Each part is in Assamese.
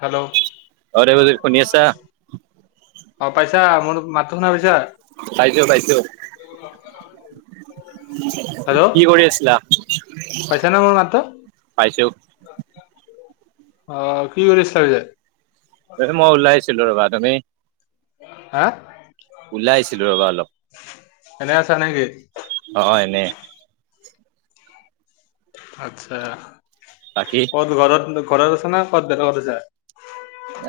হেল্ল' অই দেৱজিৎ শুনি আছা? অ পাইচা মোৰ মাতটো শুনা পাইচা? পাইছো পাইছো, কি কৰি আছিলা? পাইচা ন মোৰ মাতটো? পাইছো। আহ কি কৰিছিলা পিছে? এ মই ওলাইছিলো ৰবা তুমি? হা? ওলাই আহিছিলো ৰবা অলপ। এনেই আছা নেকি? অহ এনেই আচ্ছা, বাকী ক'ত ঘৰত, ঘৰত আছা না ক'ত বেলেগত আছা?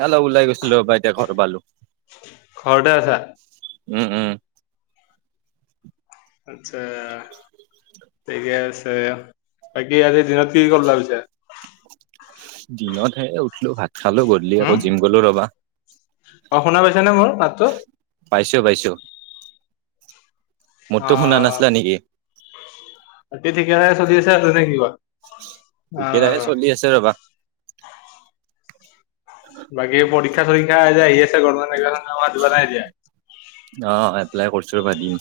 অলপ ওলাই ৰবা এতিয়া ঘৰ‌ সোমালোঁ। ঘৰতে আছা উম উম। আচ্ছা ঠিকে আছে, বাকী আজি দিনত কি কৰলা পিছে? দিনত হে উঠিলোঁ ভাত খালো, গধূলি আকৌ জিম গলো ৰবা অহ শুনা পাইছা নে মোৰ মাতটো পাইছো পাইছো, অ মোৰতো শুনা নাছিলা নেকি বাকী ঠিকে চলি আছা নে কিবা ঠিকেই ঠাকে চলি আছে ৰবা বাকী পৰীক্ষা চৰীক্ষা যে আহি আছে এই আমাৰ যিবা নাই এতিয়া [unintelligible] অ এপ্লাই কৰিছো প দিম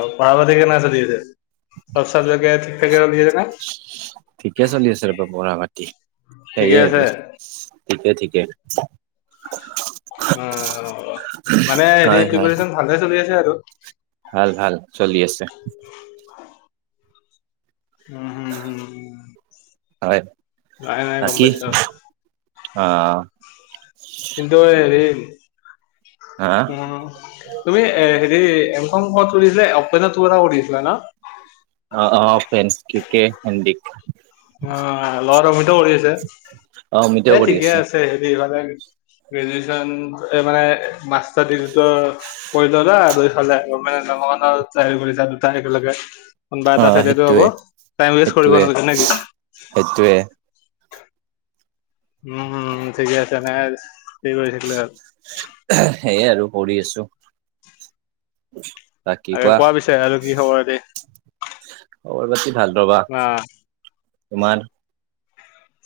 অ পঢ়া পাতি কেনেকা চলি আছে, চব চাবজেক্ট ঠিক থঠাকে চলি আছে না? ঠিকে চলি আছে ৰ'ব বুঢ়া মাটি ঠিকে সেইয়ে আছে আৰু ঠিকে ঠিকে অ মানে হেৰি হয় হয়। প্ৰিপচন ভালে চলি আছে আৰু ভাল ভাল চলি আছে। উম হম হম হয় নাই নাই গম পাইছোঁ আহ কিন্তু হেৰি হা অ তুমি এ হেৰি [unintelligible] অপেনত পৰা কৰি আছিলা ন? অ অ ফে কেণ্ন্দিিক অ ল'ৰাটো অমিত কৰি অ আছে মিতেও এ কৰি ঠিকে আছে হেৰিালে গ্ৰেজুৱেচন মানে মাষ্টাৰ ডিগ্ৰীটো কৰি ললা আৰু হলে মানে ন চৰি কৰিছা দুটা একেলগে কোনোবা অ এটা চাইডো আব সেইটোৱে টাইম ৱেষ্ট কৰিব সেইটোৱে নালাগে নেকি সেইটোৱে উম ঠিকে আছে নাই কি কৰি শিকিল সেইয়াই আৰু কৰিঢ আছো তাকে কোৱা পিছে আৰু কি খবৰ এ দি? খবৰ পাতি ভাল ৰবা, তোমাৰ?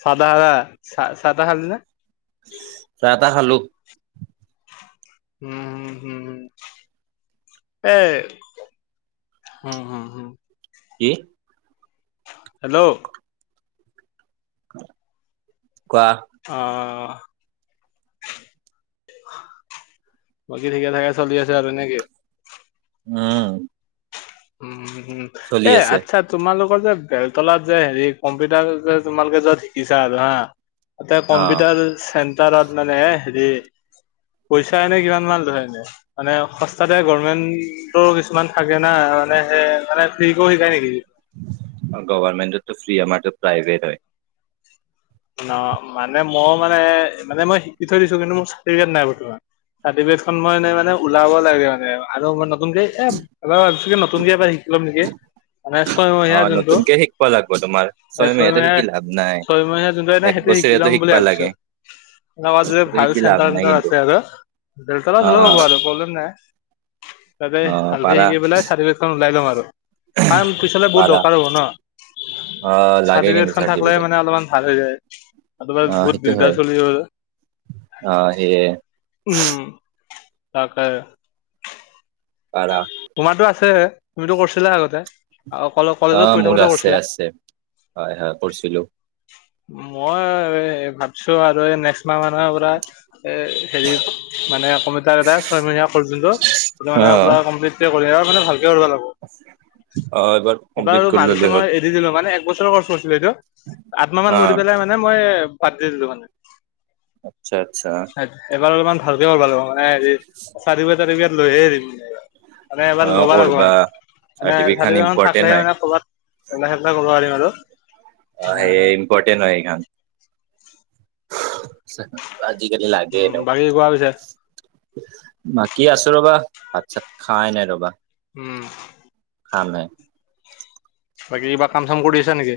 চদাহা চাদাাহাল ন চাহ তাহ খালো উম হম হম হম। এ হ হম হম কি? হেল্ল' [unintelligible] অ বাকী ঠিকে ঠাকে চলি আছে আৰু নেকি? উম উম হম চলি এ আছে আচ্ছা তোমালোক আৌ যে বেলতলাত যে হেৰি কম্পিউটাৰ যে তোমালোকে য'ত শিকিছা আৰু হা তাতে অ। কম্পিউটাৰ চেণ্টাৰত মানে হেৰি পইচা এনে কিমান মান লয় এনে, মানে সস্তাতে গভৰ্মেন্টৰ কিছুমান থাকে না। মানে সে মানে ফ্ৰি কৰি শিকায় নেকি? গভমেণ্ট ফ্ৰী আমাৰটো প্ৰাইভেট হয়। ন মানে মই মানে মানে মই শিকি থৈ দিছো কিন্তু মোৰ চাৰ্টিফিকেট নাই বৰ্তমান চাৰ্টিফিকেটখন মই এনে মানে ওলাব লাগে মানে আৰু অকণমান নতুনকে এ অলপ একচুৱেলি নতুনকে এবাৰ শিক লম নেকি? মানে অ ছয়মহীয়া যোনটো নতুনকে শিকিব লাগিব তোমাৰ। এই ছয় মাহেতো শিকি ছয়মহীয়া- লাভ নাই। ছয়মহীয়া যোনটো এনে এক সেইটো শিকি বছৰীয়াটো লম বুলি শিকবা ভাবছো। লাগে অ, যদি সেইটো ভাল শিকি লাভ চেণ্টাৰ নাই টেণ্টাৰ কিন্তু আছে আৰু বেলতলাত অ হলেও অ হ'ব আৰু প্ৰব্লেম নাই। তাতে অ ভালকে পাৰা। শিকি পেলাই চাৰি বিধখন ওলাই লম আৰু কাৰ পিছ পাৰা ন অ লাগে চাৰটিিকট কিন্তু খ থাক চাৰ্টিফিকেট মানে অলপমান ভাল হৈ যায় আ ত পাই অ বহুত সেইটো হয় বিদাৰ চলি অ সেয়ে উম তাকে পাৰ তোমাৰতো আছে তুমিতো কৰছিলা আগতে? কলে অ কলেজত পঢ়ি মোৰ থাকোতে আছে কৰিছিলা আছে হয় হয় কৰিছিলো মই ভাবিছোঁ আৰু নেক্সট মাহ মানৰ পৰা এ হেৰি মানে কম্পিউটাৰ এটা ছয় মীয়া কৰ যোনটো মানে অ', অপোনাৰ কৰি আৰু ভাল অ', এবাৰ এইবাৰ কমপ্লিট কৰি মাজতে ল'লে মই হ'ল এৰি দিলো মানে বছৰৰ কচ কৰিছিল এইটো আঠমাহ মান ধৰি অ', পেলাই মানে মই বাদ দি দো মানে আচ্ছা আচ্ছা। এবাৰ অলপমান ভালকে কৰিব লাগিব ন', হেৰি চাৰি বি চাৰি বিজাত লৈহে হৰিম। মানে আমাৰ অ', লৰা লাগোৱা কৰবা নাই মানে চাৰ্টিফিকেট খান চাৰিখন থাক ইম্পৰ্টেণ্ট লাহে হয় মানে ক'ৰবাত ওলাই সেেলা কৰিব পাৰিম আৰু অ' সেয়ে ইম্পৰ্টেণ্ট হয় খান আজি কি লাগে ন উম, বাকী কোৱা পিছে বাকী আছো ৰ'বা ভাত চাত খাই নাই ৰ'বা। উম খাম হে বাকী কিবা কাম চাম কৰি আছা নেকি?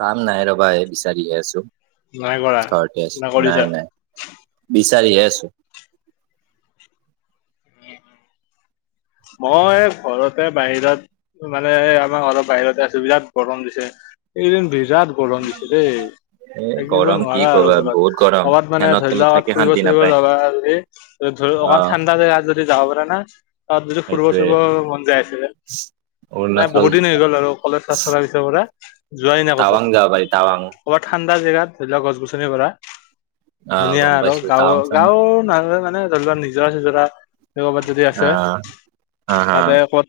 কাম নাই ৰবা এই বিচাৰি আছো নাই কৰা চঠ না কৰিছা? নাই নাই। চালি আছো। মই ঘৰতে বাহিৰত মানে আমাৰ ঘৰ বাহিৰতে আছো বিৰাট গৰম দিছে এইদিন বিৰাট গৰম দিছে দেই। এ থাকিব গৰম কি নোৱাৰা আৰু ক'বা বহুত ঘৰত গৰম ক'ৰবাত মানে ফেনৰ ধৰি তলত লোৱা থাকি ফুৰিব শান্তি চুৰিব নাপায় যাবা ধ অকমান অ', ঠাণ্ডা জেগাত যদি যাব পাৰে না তাত যদি ফুৰিব সেইটোৱে ফুৰিব মন যায় আছিলে নাই অৰুণাচল বহুত দিন হৈ গ'ল আৰু কলেজ চাছ চলাৰ পিছৰ পৰা যোৱাই নাই ক'তো টাৱাং যাব পাৰি টাৱাং ক'ৰবাত ঠাণ্ডা জেগাত ধৰি লোৱা গছ গছনি কৰা। অ', ধুনীয়া গম আৰু পাইছো টাৱাং গাঁৱৰ চাং গাঁৱৰ নলে মানে ধৰি নিজৰা চজৰা কৰ'বাত যদি আছে অ', হা হা তাতে ক'বাত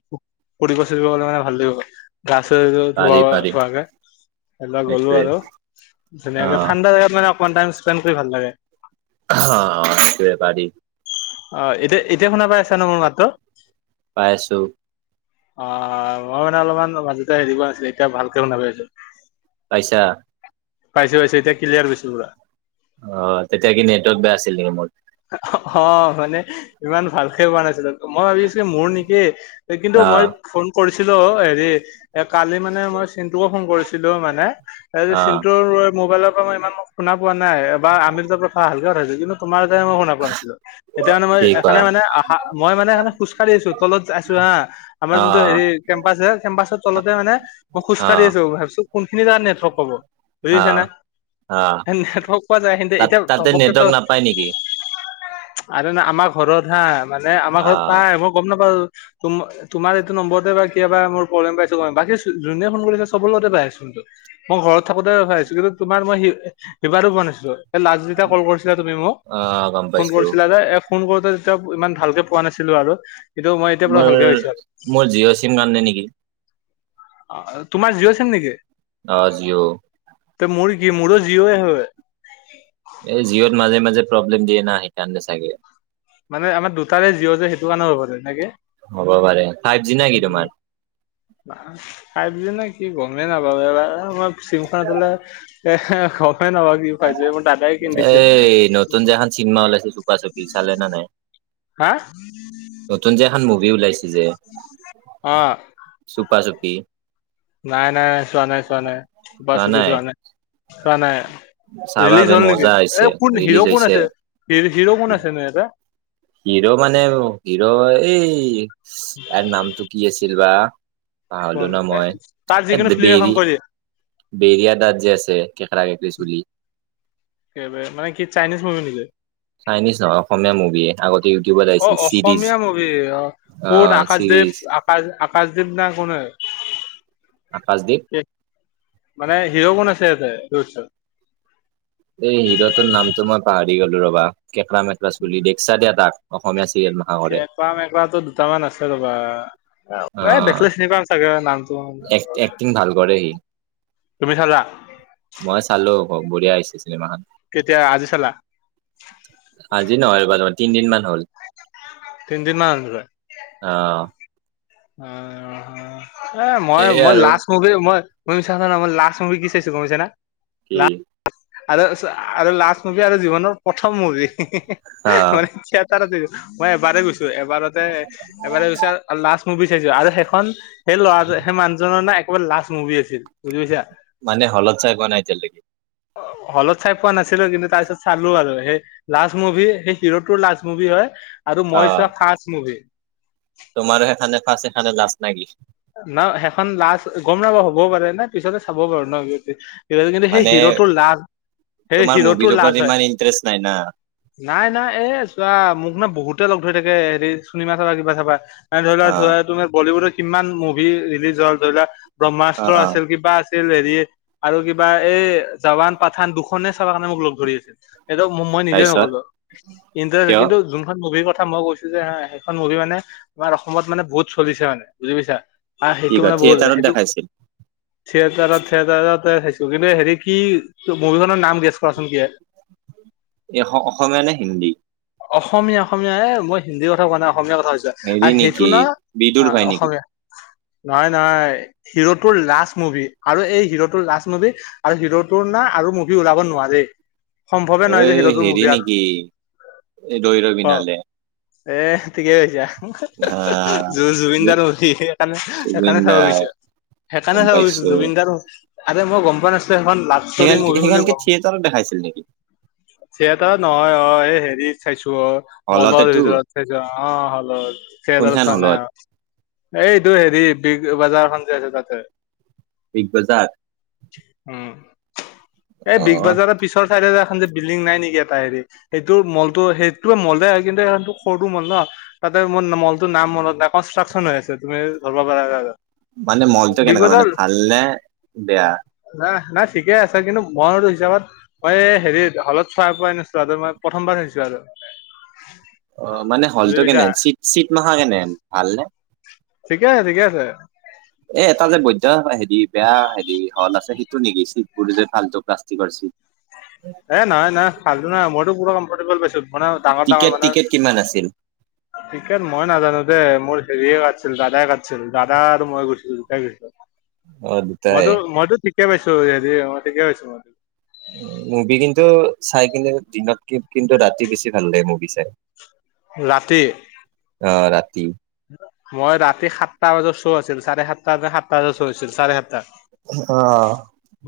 ফুৰিব ফুৰিব গলে মানে ভাল লাগিব। [inaudible] ধোৱা পাৰি পাৰি ধোৱা গে স গ'লো সেইটোৱে আৰু অ ধুনীয়াকে ঠাণ্ডা জোগাত মানে অকমান টাই স্পেড কৰি ভাল লাগে। অহ বেপাৰী অ', এতিয়া এতিয়া শুনা পাই আছা ন মোৰ মাতটো। পাইছোঁ। অ মই মানে অলপমান মাজতে হেৰিিব নাছিলো এতিয়া ভালকে শুনাবি আছো পাইছা পাইছে পাইছো এতিয়া ক্লিয়াৰ হৈছে পুৰা। অ', তেতিয়া কি নেটৱৰ্ক বেয়া আছিল নেকি মোৰ। অ', মানে ইমান ভালকে পোৱা নাছিলো মই ভাবিছো কি মোৰ নেকি কিন্তু অ মই ফোন কৰিছিলো হেৰি। এ কালি মানে মই চিনটুকো ফোন কৰিছিলো মানে এ অ চিনটোুৰ মোবাইলত ই ইমান শুনা পোৱা নাই বা আমিৰজাপ খ ভালকে ৰা হৈছে কিন্তু তোমাৰ মই শুনা পোৱা নাছিলো এতিয়া মানে মই কি কোৱা এখে মানে আহা মই মানে এ খোজকাঢ়ি আছো তত আছো হা। আমাৰ অ যোনটো হেৰি কেম্পাচ যে কেম্পাচৰ তলতে মানে ম অ খোজকাঢ়ি আছো ভাবছো কোনখিনি ত নেটৰ্ক ক'ব অ বুজিচেনে অ নেটৱৰ্ক পোৱা জেগা খিনি তাত এতিয়া তাতে ঘপকে টো নেটৱৰ্ক নাপায় নেকি আৰে ন আমাৰ ঘৰত হা মানে আমাৰ অ ঘৰত পায় মই গম নাপা তম তুমাৰ এইটো নম্বৰতে বা কিবাবা মোৰ প্ৰব্লেম পাইছো বাকী যোনে ফোন কৰিলে চব লগতে পাইছচোন। মই ঘৰত থাকোতে ভাবিছো কিন্তু তোমাৰ মইি শিবাৰো বনাইছিলো এই লাজজীতে কল কৰিছিলা তুমি মোক অ গম ফোন পাইছো কৰিছিলা যে এ ফোন কৰোতে তেতিয়া ইমান ভালকে পোৱা নাছিলো আৰু কিন্তু মই এতিয়া পুৰা মোৰ ভালকে হৈছে মোৰ জিঅ' চিম কাৰানে নেকি। অ' তোমাৰ জিঅ' চিম নেকি। অ', জিঅ'। তে মোৰ কি মোৰো জিঅ এ হয়। এই জিঅ'ত মাজে-মাজে প্ৰব্লেম দিয়ে না সেইকাৰণে চাগে। মানে আমাৰ দুটাৰে জিঅ' যে সেইটো কাৰণে হ'ব পাৰে নেকি। হ'ব পাৰে ফাইভ জি না কি উম তোমাৰ। [unintelligible] নেকি গমেই নাপাও এইবাৰ মই চিমখন আছিলে এ হ হয় [unintelligible] কি খুৱাইছে মোৰ দাদাই কিনি দিছিল। এই নতুন যে এখন চিনেমা ওলাইছে চুপা চুপি চালে না নাই। হা নতুন যে এখান মুভি ওলাইছে। যে অ'। চুপা চুপি। নাই নাই- নাই চোৱা নাই- চোৱা নাই, চুপা চুপি চোৱা নাই- চোৱা নাই। চাবা ৰিলিজ বে হ'ল নেকি মজা হৈছে এই কোন ৰিলিজ হিৰ' কোন হৈছে আছে হিৰ' কোন আছে নু ইয়াতে। হিৰো মানে হিৰো এই তাৰ নামটো কি আছিল বা। হ'লো কোন ন এ মই তাৰ এ যিকোনো ফিল্ম এখন বেৰি কৰি বেৰিয়া দাত যে আছে। কেকৰা কেকৰি চুলি কে মানে কি চাইনিজ মুভি নিকি। চাইনিজ নহয় অসমীয়া মুভিয়ে আগত অ' অসমীয়া মুভি অ' কোন আকাশদ্বীপ আকাশ আকাশদ্বীপ না কোনে। আকাশদ্বীপ মানে হিৰ' কোন আছ [unintelligible] এই হিৰ' টোৰ নামটো মই পাহৰি গ'লো ৰ'বা কেকৰা মেকৰা চুলি দেখছা দিয়া তাক, অসমীয়া চিৰিয়েল মাখা কৰে কেক্ৰা মেক্ৰাটো দুটামান আছে ৰ'বা। অ দেখিলে চিনি পাম চাগে নামটো। [unintelligible] কৰেহি। তুমি চালা। মই চালো আকৌ বঢ়িয়া আহিছে। কেতিয়া আজি চালা? [unintelligible] আজি নহয় [unintelligible] তিনদিন মান হ'ল। তিনিদিন মান [unintelligible] অ অ' এ মই- সেয়ে মই আৰু লাষ্ট মুভি মই [unintelligible] লাষ্ট মভি কি চাইছো গম পাইছা না। কি। আৰু-আৰু লাষ্ট মুভি আৰু জীৱনৰ প্ৰথম মুভি। আহ মানে থিয়েটাৰটো মই এবাৰে গৈছো এবাৰতে এবাৰে গৈছে আৰু লাষ্ট মুভি চাইছো আৰু সেইখন সেই ল'ৰা সেই মানুহজনৰ না একেবাৰে লাষ্ট মুভি আছিল বুজি পাইছা। মানে হলত চাই পোৱা নাই এতিয়ালৈ। হলত চাই পোৱা নাছিলো কিন্তু তাৰ পিছত চালো আৰু সেই লাষ্ট মুভি সেই হিৰোটোৰ লাষ্ট মুভি হয়। আৰু মই আহ চোৱা ফাৰ্ষ্ট মুভি। তোমাৰো সেইখনে ফাৰ্ষ্ট সেইখনে লাষ্ট নেকি। ন সেইখন লাষ্ট গম নাপাও হ'বও পাৰে না পিছতে চাব পাৰো ন [unintelligible] [unintelligible] কিন্তু সেই মানে হিৰোটোৰ লাজ সেই তোমাৰ মুভিৰ হিৰোটোৰ লাজ ওপৰত হয়। ইমান ইন্টাৰেষ্ট নাই না নাই-নাই এ চোৱা মোক ন বহুত তে লগ ধৰি থাকে হেৰি চিনেমা চাবা কিবা চাবা ন ধৰি লোৱা অ ধ তুমি বলীউডৰ কিমান মোভি ৰিলিজ হ'ল ধৰি লোৱা অ ব্ৰহ্মাস্ত্ৰ অ আছিল কিবা আছিল [unintelligible] হেৰি আৰু কিবা এই জাৱান পাঠান দুখনে চাব কাৰণে মোক লগ ধৰি আছিল। এইটো মই নিজে তাৰপিছত নগ'লো ইণ্টাৰেত হয় কিয় কিন্তু যোনখন মুভি কথা মই কৈছো যে হা সেইখন মুভি মানে আমাৰ অসমত মানে বহুত চলিছে মানে বুজি পাইছা। আ কি সেইটো ক মানে বহুত, থিয়েটাৰত সেইটো দেখাইছিল থিয়েটাৰত- থিয়েটাৰত চাইছো কিন্তু হেৰি কি মুভি খনৰ নাম গেছ কৰাচোন কি হয়। এই অসমীয়া নে হিন্দী অসমীয়া অসমীয়া এ মই হিন্দী কথা কোৱা নাই। অসমীয়া কথাছ হেৰি আৰু সেইটো নেকি ন বিদুৰ আহ ভাই নেকি অসমীয়া নহয় নহয় হিৰোটোৰ লষ্ট মুভি আৰু এই হিৰোটোৰ লষ্ট মুভি আৰু হিৰোটোৰ আৰু মুভি ওলাব নোৱাৰি সম্ভৱে নহয় যে হিৰোটোৰ মুভি আৰু ৰই ৰ বি অ নালে এ ঠিকেই কৈছা জুবিনদাৰ নলি সেইেইকাৰণে, জুবিন সেইকাৰণে চাব দাই বিছো গম সেইকাৰণে চাবুছো পাইছো জুবিন গাৰ আৰে মই গম পোৱা নাছিলো, এখন সেইখন লাভষ্ট মুভি বুলি সেইখনকে কম থিয়েটাৰত দেখাইছিল নেকি থিয়েটাৰ নহয় অ' হে চাইছো মলৰ হলতেতো ভিতৰত খাইছ অ' হলত চাল কোনখন চ হলত ন' এইটো হেৰি বিগ বজাৰখনন যে আছে তাতে, বিগ বজাৰ উম এই বিগ অ বাজাৰৰ পিছৰ চাইডে খন যে বিল্ডিং নাই নেকি এটা হেৰি সেইটো মলটো সেইটোে মলই হয় কিন্তু এটো সৰুটো মল ন' তাতে মোৰ মলটো নাম মনত নাই কনষ্ট্ৰাকশচন হৈ আছে তুমি ধৰিব পাৰা মানে মলটো বিগ কেনেকুৱা মানে বজাৰ ভাল নে বেয়া, নাই নাই ঠিকে আছে কিন্তু মইো হিচাপত মই হেৰি হলত চাই পাই নছো আৰু মই প্ৰথমবাৰ থৈছো আৰু হয়। অ' মানে হলতটো কেনেন চিট চিট মাখা কেনেন ভালনে? ঠিকে আছে ঠিকে আছে। এ এটা যে বৈধ হেৰি বেয়া হেৰি হল আছে সেইটো নেকি চিটবোৰ যে ফাল্টু প্লাষ্টিকৰ চিট, এ নাই নাই ভাল নাই মইতো পুৰা কমফৰ্টেবল বেছি, মানে ডাঙৰ টিকেট ডাঙৰ মানে টিকেট কিমান আছিল? ক্ৰিকেট মই নাজানো, মোৰ হেৰিয়ে কাছিল দাদাই কাছিল দাদা আৰু মই গৈছিলো দুটাই গৈছিল, অদ তাই কেছো দদি আমাৰ কেছ মম, মুভি কিন্তু চাই কিন্তু দিনত কিন্তু ৰাতি বেছি ভাল লাগে মুভি চাই, ৰাতি, অ', ৰাতি মই ৰাতি সাতটা বজাত শ্ব' আছিল চাৰে সাতটাাৰ ন সাতটা বজাত শ্ব' আছিল চাৰে সাতটা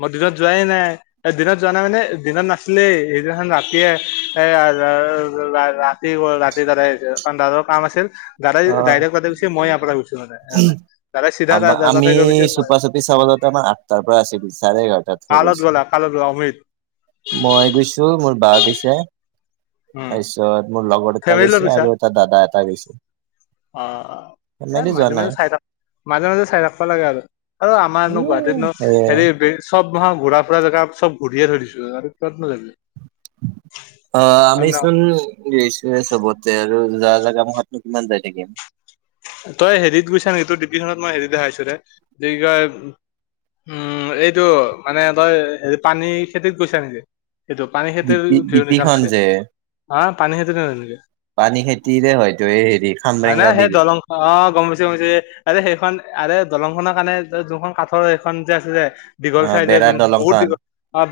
মই দিনত যোৱাই নাই, দিনত যোৱা নাই মানে দিনত নাছিলেই সেইদিনাখন ৰাতিয়ে এৰাৰ ৰা-ৰাতি ৰাতি দাৰাই দাদাৰ কাম আছিল, দাদাই অ। ডাইৰেক্ট তাতে গৈছে মই ইয়াৰ পৰা গৈছোঁ মানে এনে দাদাই চিধা আমাৰ আমি তাতে গৈছে মই চুপা চুপি চাব যাওঁতে আমাৰ আঠটাৰ পৰা আছিল চাৰে এঘাৰটাতহে কাৰ লগত গৈছো। গ'লা? কাৰ লগত গ'লা? অময়িত। মই গৈছোঁ, মোৰ বা গৈছে। উম তাৰিছত মোৰ লগৰ এটা ফেমিলি লগত গৈছে গৈছা আৰু এটা দাদা এটা গৈছে। অ ইয়াত ফেমেলি যোৱা মাজে নাই মাজে চাই থাকো মাজে মাজে চাই থাকপা লাগে আৰু আৰু আমাৰনো গুৱাহাটীতনো এ হেৰি চব মহা ঘূৰা-ফুৰা জেগা চব ঘূৰিয়ে থৈ দিছোঁ আৰু ক'ত নো যাবি। অ', হয় ন আমিচোন গেছোএ চবতে। আৰু যা জাগা মখাতনো কিমান যায় থাকিম। তই হেৰিত গৈছা নেকি ডিপিখনত মই হেৰি দেখা আইছো ৰে [unintelligible] উম, এইটো মানে তই হেৰি পানীখাইটীত গৈছা নেকি? কিটো পানীখাইটীৰ ডিপি ভিউৰ নিচনা ডিপিখন লাগছে। যে অ পানী খেইটো ন তেনেকে পানী খেতিৰে হয়তো এই হেৰি হয় না খামৰেংগা সেই বিল দলং খ অ', গম পাইছো গম পাইছো আৰে সেইখন আৰে দলংখনৰ কাৰণে যোনখন কাঠৰ সেইখন যে আছে যে দীঘল অ চাই যে বেৰা যোন বহুত দলংখন দীঘল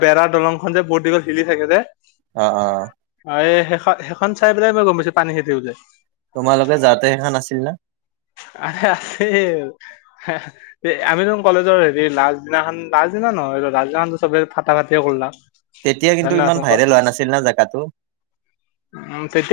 বেৰা দলংখন যে বহুত দীঘল হিলি থাকে যে। অ অ অ', এই সেইখন সেইখন চাই পেলাই মই গমা পাইছোঁ পানীখাইটী বুলি। তোমালোকে যাওঁতে সেইখান আছিল না? আ-আছে আমি দেখোন কলেজৰ হেৰি লাছদিনাখন, লাছদিনা নহয়, লাছদিনাখনটো চবে ফটা ফাটিয়ে কৰলাক। তেতিয়া হয় নে কিন্তু নহয় ইমান চুমকা? ভাইৰেল হোৱা নাছিল না জেগাটো। উম, তেতিয়া